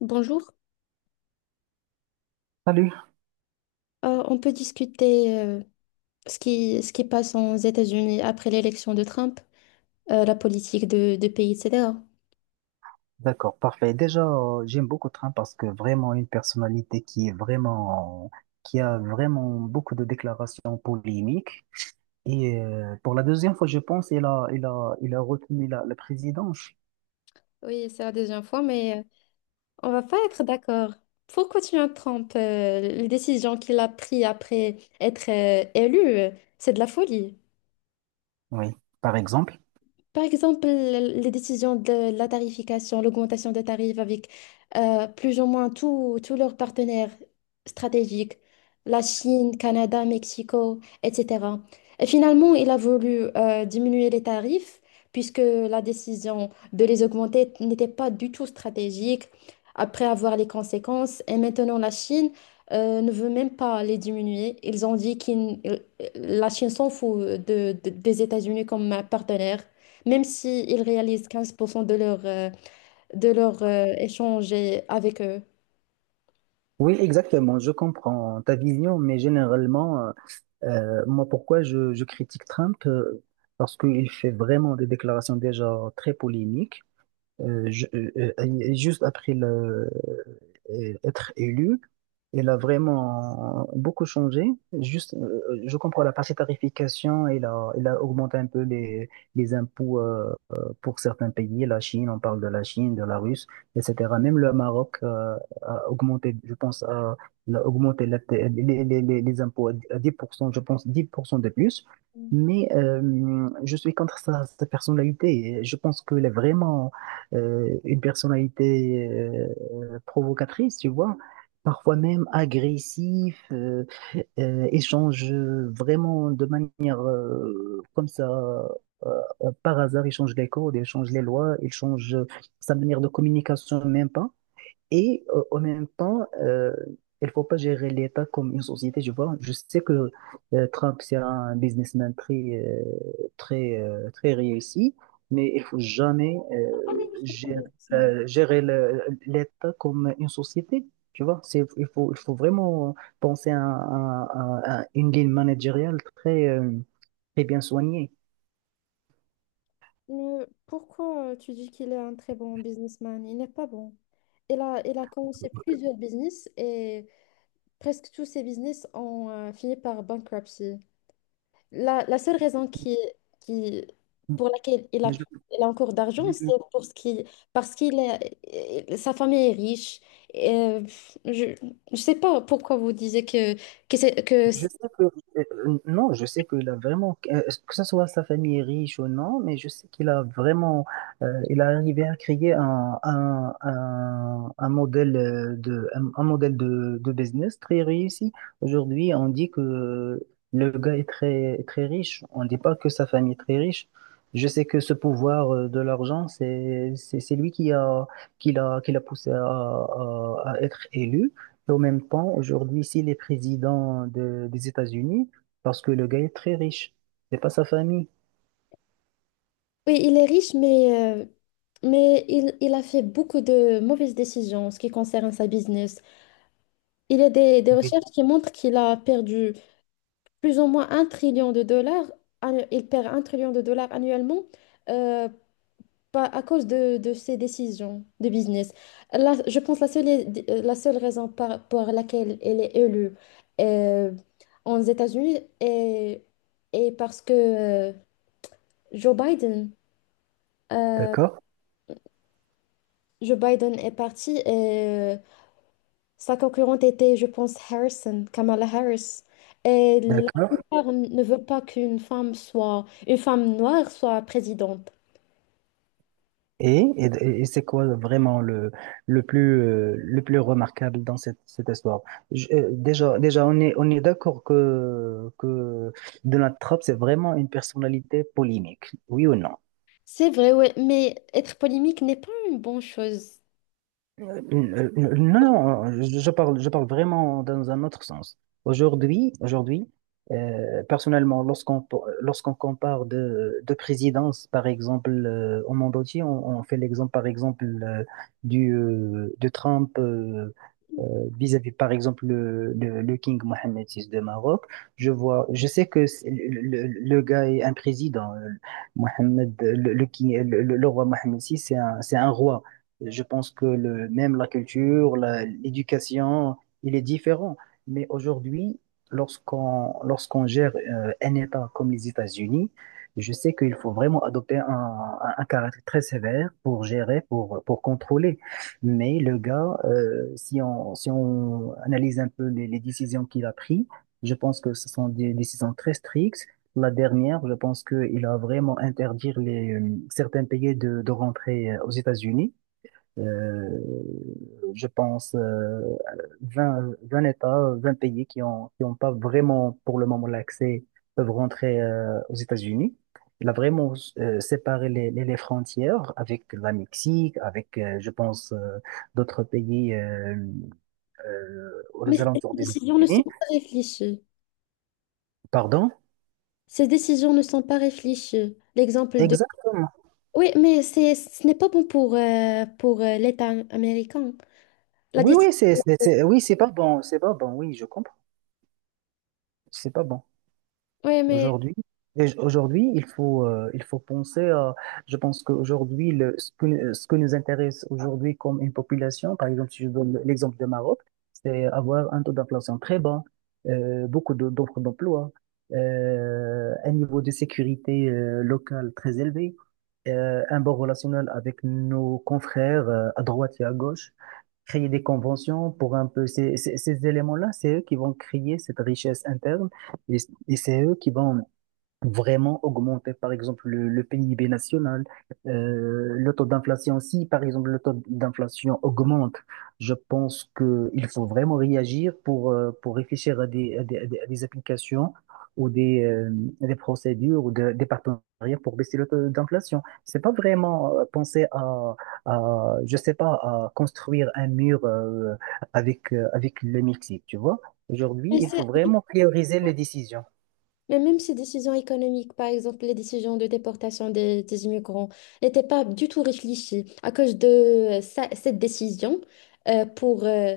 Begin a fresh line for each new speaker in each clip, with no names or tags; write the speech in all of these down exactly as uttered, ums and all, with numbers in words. Bonjour.
Salut,
Euh, on peut discuter euh, ce qui, ce qui passe aux États-Unis après l'élection de Trump, euh, la politique de, de pays, et cetera.
d'accord, parfait. Déjà, euh, j'aime beaucoup Trump parce que vraiment une personnalité qui est vraiment, qui a vraiment beaucoup de déclarations polémiques. Et euh, pour la deuxième fois, je pense, il a, il a, il a retenu la, la présidence.
Oui, c'est la deuxième fois, mais euh, on va pas être d'accord. Pourquoi tu Trump, euh, les décisions qu'il a prises après être euh, élu, euh, c'est de la folie.
Oui, par exemple.
Par exemple, l- les décisions de la tarification, l'augmentation des tarifs avec euh, plus ou moins tous tous leurs partenaires stratégiques, la Chine, Canada, Mexico, et cetera. Et finalement, il a voulu euh, diminuer les tarifs puisque la décision de les augmenter n'était pas du tout stratégique après avoir les conséquences. Et maintenant, la Chine euh, ne veut même pas les diminuer. Ils ont dit que la Chine s'en fout de- de- des États-Unis comme partenaire même si ils réalisent quinze pour cent de leur, euh, de leur euh, échange et- avec eux.
Oui, exactement. Je comprends ta vision, mais généralement, euh, euh, moi, pourquoi je, je critique Trump? euh, Parce qu'il fait vraiment des déclarations déjà très polémiques. Euh, je- euh, euh, juste après le, euh, être élu, elle a vraiment beaucoup changé. Juste, euh, euh, je comprends la partie tarification, elle a, elle a augmenté un peu les, les impôts euh, euh, pour certains pays, la Chine, on parle de la Chine, de la Russe, et cætera. Même le Maroc euh, a augmenté, je pense, a, il a augmenté la- les, les, les, les impôts à dix pour cent, je pense dix pour cent de plus. Mais euh, je suis contre sa, sa personnalité. Je pense qu'elle est vraiment euh, une personnalité euh, provocatrice, tu vois, parfois même agressif, euh, euh, échange vraiment de manière euh, comme ça, euh, euh, par hasard, il change les codes, il change les lois, il change sa manière de communication, même pas. Et euh, en même temps, euh, il ne faut pas gérer l'État comme une société, je vois. Je sais que euh, Trump, c'est un businessman très, euh, très, euh, très réussi, mais il ne faut jamais
Ah, mais
euh,
je suis un
gérer,
businessman.
euh, gérer le- l'État comme une société. Tu vois, c'est, il faut, il faut vraiment penser à, à- à- à une ligne managériale très, euh, très bien soignée.
Mais pourquoi euh, tu dis qu'il est un très bon businessman? Il n'est pas bon. Il a, il a commencé plusieurs business et presque tous ses business ont euh, fini par bankruptcy. La, la seule raison qui, qui, pour laquelle il a,
Mais
il a encore d'argent, c'est
je-
pour ce qui, parce qu'il est, sa famille est riche. Et, je ne sais pas pourquoi vous disiez que, que, c'est- que
Je
c'est-
sais que, euh, non, je sais qu'il a vraiment, euh, que ce soit sa famille est riche ou non, mais je sais qu'il a vraiment, euh, il a arrivé à créer un, un, un, un modèle euh, de, un, un modèle de, de business très réussi. Aujourd'hui, on dit que le gars est très, très riche. On ne dit pas que sa famille est très riche. Je sais que ce pouvoir euh, de l'argent, c'est, c'est, c'est lui qui a, qui l'a, qui l'a poussé à, à à être élu. Et en même temps, aujourd'hui, s'il est président de- des États-Unis, parce que le gars est très riche, c'est pas sa famille.
oui, il est riche, mais, euh, mais il, il a fait beaucoup de mauvaises décisions en ce qui concerne sa business. Il y a des, des recherches
Oui.
qui montrent qu'il a perdu plus ou moins un trillion de dollars. annu- Il perd un trillion de dollars annuellement, euh, pas à cause de, de ces décisions de business. Là, je pense la seule, la seule raison par- pour laquelle elle est élue euh, aux États-Unis est, est parce que euh, Joe Biden, euh,
D'accord?
Joe Biden est parti et euh, sa concurrente était, je pense, Harrison, Kamala Harris. Et la
D'accord.
plupart ne veut pas qu'une femme soit, une femme noire soit présidente.
Et, et, et c'est quoi vraiment le, le plus, euh, le plus remarquable dans cette, cette histoire? Je- euh, déjà, déjà, on est, on est d'accord que, que Donald Trump, c'est vraiment une personnalité polémique. Oui ou non?
C'est vrai, ouais, mais être polémique n'est pas une bonne chose.
Euh, euh, euh, non, non, je, je parle, je parle vraiment dans un autre sens. Aujourd'hui, aujourd'hui, euh, personnellement, lorsqu'on lorsqu'on compare de, de présidence, par exemple, euh, au monde entier, on, on fait l'exemple, par exemple, euh, du, euh, de Trump euh, euh, vis-à-vis, par exemple, le, le, le King Mohammed six de Maroc. Je vois, je sais que c'est- le, le- le gars est un président. euh, Mohammed, le, le, king- le, le- le roi Mohammed six, c'est un, c'est un roi. Je pense que le, même la culture, la- l'éducation, il est différent. Mais aujourd'hui, lorsqu'on lorsqu'on gère euh, un État comme les États-Unis, je sais qu'il faut vraiment adopter un, un- un caractère très sévère pour gérer, pour, pour contrôler. Mais le gars, euh, si on, si on analyse un peu les, les décisions qu'il a prises, je pense que ce sont des décisions très strictes. La dernière, je pense qu'il a vraiment interdit les, euh, certains pays de, de rentrer euh, aux États-Unis. Euh, je pense, euh, vingt 20 États, vingt pays qui ont, qui ont pas vraiment pour le moment l'accès peuvent rentrer euh, aux États-Unis. Il a vraiment euh, séparé les, les, les frontières avec la Mexique, avec, euh, je pense, euh, d'autres pays euh, euh,
Mais
aux
ces
alentours des
décisions ne sont
États-Unis.
pas réfléchies.
Pardon?
Ces décisions ne sont pas réfléchies. L'exemple de...
Exactement.
Oui, mais c'est, ce n'est pas bon pour, euh, pour euh, l'État américain. La
Oui,
décision...
oui, c'est, c'est, c'est- oui, c'est pas bon, c'est pas bon, oui, je comprends. C'est pas bon.
Oui, mais,
Aujourd'hui, et aujourd'hui, il faut, euh, il faut penser à, je pense qu'aujourd'hui, le, ce que, ce que nous intéresse aujourd'hui comme une population, par exemple, si je donne l'exemple de Maroc, c'est avoir un taux d'inflation très bas, euh, beaucoup de- d'offres d'emploi, euh, un niveau de sécurité, euh, locale très élevé, euh, un bon relationnel avec nos confrères, euh, à droite et à gauche créer des conventions pour un peu ces, ces, ces éléments-là, c'est eux qui vont créer cette richesse interne et, et c'est eux qui vont vraiment augmenter, par exemple, le, le P I B national, euh, le taux d'inflation. Si, par exemple, le taux d'inflation augmente, je pense que il faut vraiment réagir pour, euh, pour réfléchir à des, à des, à des- à des applications ou des, euh, des procédures ou de- des partenariats pour baisser le taux d'inflation. C'est pas vraiment euh, penser à, à, je sais pas, à construire un mur, euh, avec, euh, avec le Mexique, tu vois. Aujourd'hui,
mais,
il
c'est-
faut vraiment prioriser les décisions.
mais même ces décisions économiques, par exemple, les décisions de déportation des, des immigrants, n'étaient pas du tout réfléchies. À cause de euh, ça- cette décision, euh, pour, euh,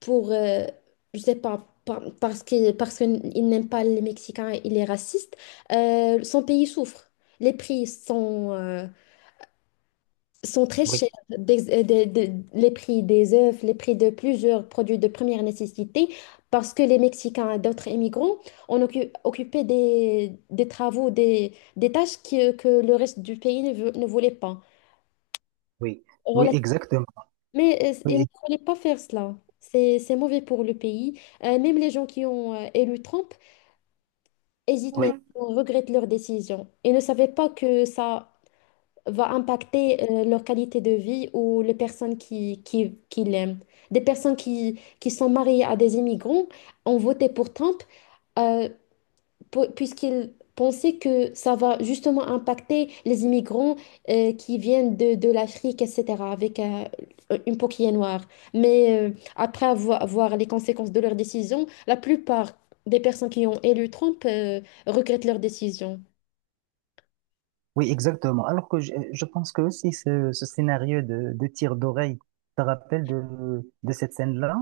pour, euh, je sais pas, par- parce qu'il parce qu'il n'aime pas les Mexicains, il est raciste, euh, son pays souffre. Les prix sont, euh, sont très
Oui,
chers. Des- euh, des- des- les prix des œufs, les prix de plusieurs produits de première nécessité, parce que les Mexicains et d'autres immigrants ont occu- occupé des, des travaux, des, des tâches que, que le reste du pays ne, veut- ne voulait pas.
oui, oui, exactement.
Mais euh, il ne
Oui,
fallait pas faire cela. C'est, c'est mauvais pour le pays. Euh, même les gens qui ont euh, élu Trump hésitent
oui,
maintenant,
voilà.
regrettent leur décision et ne savaient pas que ça va impacter euh, leur qualité de vie ou les personnes qui, qui, qui l'aiment. Des personnes qui, qui sont mariées à des immigrants ont voté pour Trump. Euh, pu- Puisqu'il pensait que ça va justement impacter les immigrants euh, qui viennent de, de l'Afrique, et cetera, avec euh, une peau qui est noire. Mais euh, après avoir, voir les conséquences de leur décision, la plupart des personnes qui ont élu Trump euh, regrettent leur décision.
Oui, exactement. Alors que je, je pense que aussi ce, ce scénario de, de tir d'oreille, tu te rappelles de, de cette scène-là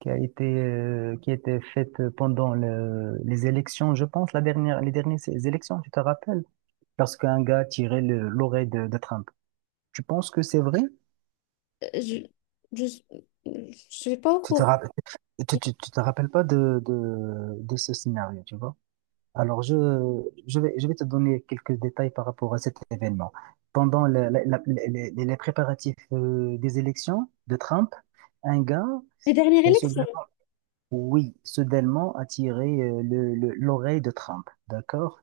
qui a été, euh, qui a été faite pendant le- les élections, je pense, la dernière, les dernières élections, tu te rappelles? Lorsqu'un gars tirait le- l'oreille de, de Trump. Tu penses que c'est vrai?
Euh, Je, je, je suis pas au
Tu te
courant.
rappelles, tu, tu- tu te rappelles pas de, de, de ce scénario, tu vois? Alors, je, je vais, je vais te donner quelques détails par rapport à cet événement. Pendant la- la- la- les, les préparatifs euh, des élections de Trump, un gars,
Les dernières
euh,
élections.
soudainement, oui, soudainement a tiré euh, le- le- l'oreille de Trump, d'accord?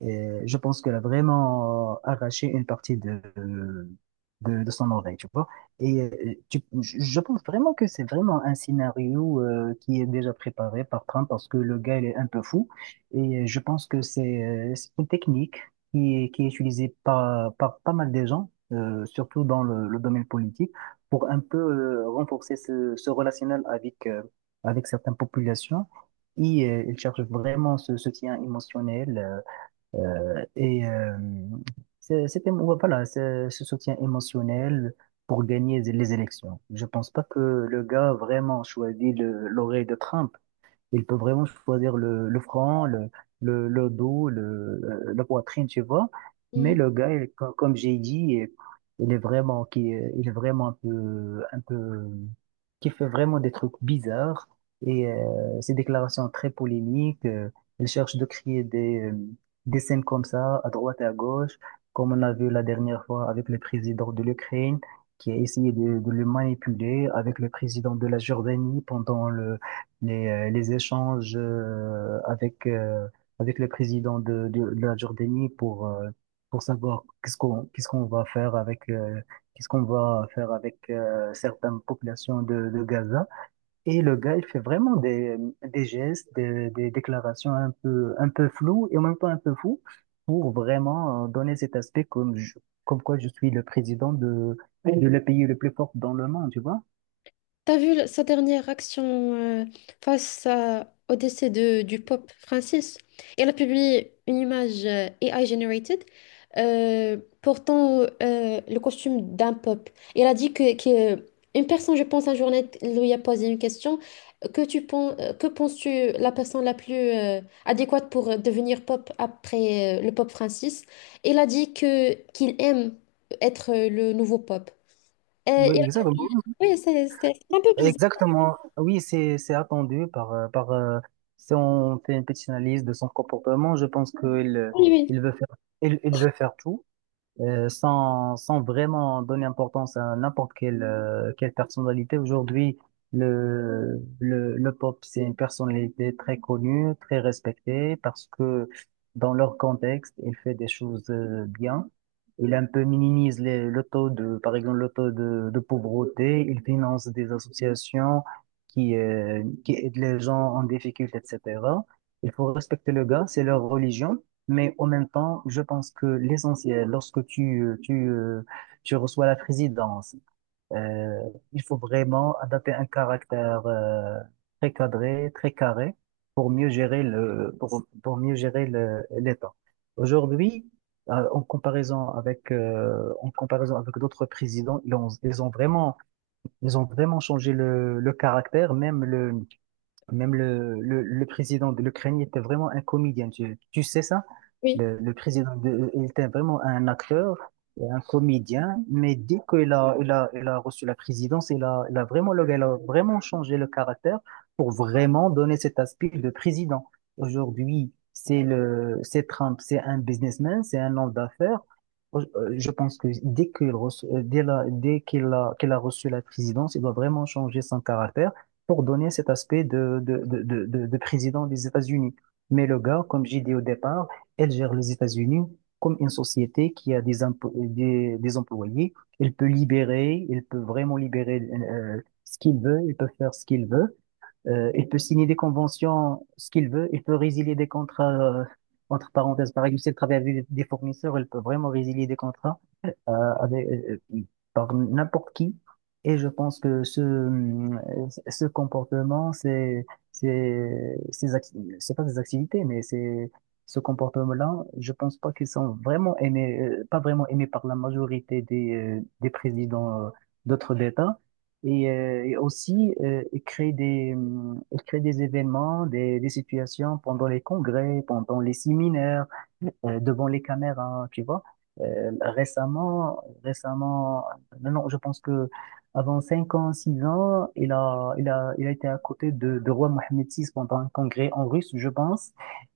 Et je pense qu'elle a vraiment euh, arraché une partie de, de, de son oreille, tu vois. Et euh, tu- je je pense vraiment que c'est vraiment un scénario euh, qui est déjà préparé par Trump parce que le gars, il est un peu fou. Et je pense que c'est euh, c'est une technique qui est, qui est utilisée par, par pas mal de gens, euh, surtout dans le, le domaine politique, pour un peu euh, renforcer ce, ce relationnel avec, euh, avec certaines populations. Et euh, il cherche vraiment ce soutien émotionnel. euh, euh, et euh, c'est- c'était, voilà, c'est ce soutien émotionnel pour gagner les élections. Je pense pas que le gars vraiment choisit le- l'oreille de Trump. Il peut vraiment choisir le, le front, le, le, le dos, le, euh, la poitrine, tu vois. Mais le gars, il- co- comme j'ai dit, il est vraiment, qui, il est vraiment un peu, un peu, qui fait vraiment des trucs bizarres. Et euh, ses déclarations très polémiques, euh, il cherche de créer des, euh, des scènes comme ça, à droite et à gauche, comme on a vu la dernière fois avec le président de l'Ukraine, qui a essayé de, de le manipuler, avec le président de la Jordanie pendant le les, euh, les échanges euh, avec, euh, avec le président de, de, de la Jordanie pour, euh, pour savoir qu'est-ce qu'on qu'est-ce qu'on va faire avec, euh, qu'est-ce qu'on va faire avec euh, certaines populations de, de Gaza. Et le gars, il fait vraiment des, des gestes, des, des déclarations un peu, un peu floues et en même temps un peu fous pour vraiment euh, donner cet aspect comme, je- comme quoi je suis le président de, de le pays le plus fort dans le monde, tu vois?
T'as vu le- sa dernière action euh, face à- au décès de, du pape Francis? Elle a publié une image euh, A I generated euh, portant euh, le costume d'un pape. Et elle a dit que, que euh, une personne, je pense, un journal lui a posé une question. Que tu penses, que penses-tu la personne la plus euh, adéquate pour euh, devenir pape après euh, le pape Francis? Elle a dit que qu'il aime être euh, le nouveau pape. Euh,
Oui,
il a
exactement.
publié- oui, c'est c'est- c'est un peu bizarre.
Exactement. Oui, c'est c'est attendu par euh, par euh, si on fait une petite analyse de son comportement, je pense qu'il
Oui, oui,
il veut faire il, il veut faire tout euh, sans, sans vraiment donner importance à n'importe quelle, euh, quelle personnalité. Aujourd'hui, le, le, le pop, c'est une personnalité très connue, très respectée, parce que dans leur contexte, il fait des choses euh, bien. Il un peu minimise les, le taux de, par exemple, le taux de, de pauvreté. Il finance des associations qui, euh, qui aident les gens en difficulté, et cætera. Il faut respecter le gars, c'est leur religion. Mais en même temps, je pense que l'essentiel, lorsque tu, euh, tu, euh, tu reçois la présidence, euh, il faut vraiment adapter un caractère euh, très cadré, très carré, pour mieux gérer le, pour, pour mieux gérer le, l'État. Aujourd'hui, euh, en comparaison avec, euh, en comparaison avec d'autres présidents, ils ont, ils ont vraiment, ils ont vraiment changé le, le caractère, même le même le, le, le président de l'Ukraine était vraiment un comédien, tu, tu sais ça?
oui.
Le, le président, de, il était vraiment un acteur, et un comédien, mais dès qu'il a, il a, il a reçu la présidence, il a, il a vraiment, le- gars, il a vraiment changé le caractère pour vraiment donner cet aspect de président. Aujourd'hui, c'est le, c'est Trump, c'est un businessman, c'est un homme d'affaires. Euh, Je pense que dès qu'il reço- euh, dès la- dès qu'il a, qu'il a reçu la présidence, il doit vraiment changer son caractère pour donner cet aspect de, de, de, de, de- de président des États-Unis. Mais le gars, comme j'ai dit au départ, elle gère les États-Unis comme une société qui a des, empo- des, des employés. Il peut libérer, il peut vraiment libérer euh, ce qu'il veut, il peut faire ce qu'il veut. Euh, il peut signer des conventions, ce qu'il veut. Il peut résilier des contrats, euh, entre parenthèses. Par exemple, s'il travaille avec des fournisseurs, il peut vraiment résilier des contrats euh, avec, euh, euh, par n'importe qui. Et je pense que ce, hum, ce comportement, c'est, c'est, ces acti- c'est pas des activités, mais c'est, ce comportement-là, je pense pas qu'ils sont vraiment aimés, euh, pas vraiment aimés par la majorité des, euh, des présidents euh, d'autres États. Et, euh, et aussi, euh, ils créent des, hum, ils créent des événements, des, des situations pendant les congrès, pendant les séminaires, euh, devant les caméras, tu vois. Euh, récemment, récemment, non, non, je pense que avant cinq ans, six ans, il a, il a, il a été à côté de, de roi Mohamed six pendant un congrès en russe, je pense.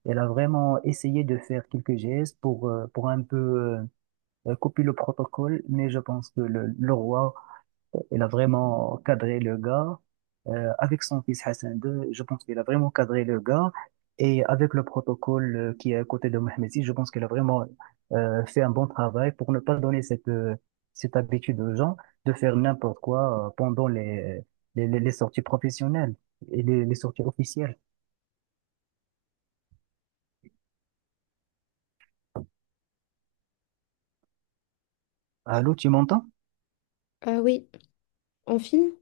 Il a vraiment essayé de faire quelques gestes pour, euh, pour un peu euh, euh, copier le protocole, mais je pense que le, le roi il a vraiment cadré le gars. Euh, avec son fils Hassan deux, je pense qu'il a vraiment cadré le gars. Et avec le protocole euh, qui est à côté de Mohamed six, je pense qu'il a vraiment euh, fait un bon travail pour ne pas donner cette, euh, cette habitude aux gens de faire n'importe quoi euh, pendant les, les, les- les sorties professionnelles et les, les sorties officielles. Allô, tu m'entends?
Euh, oui, en film,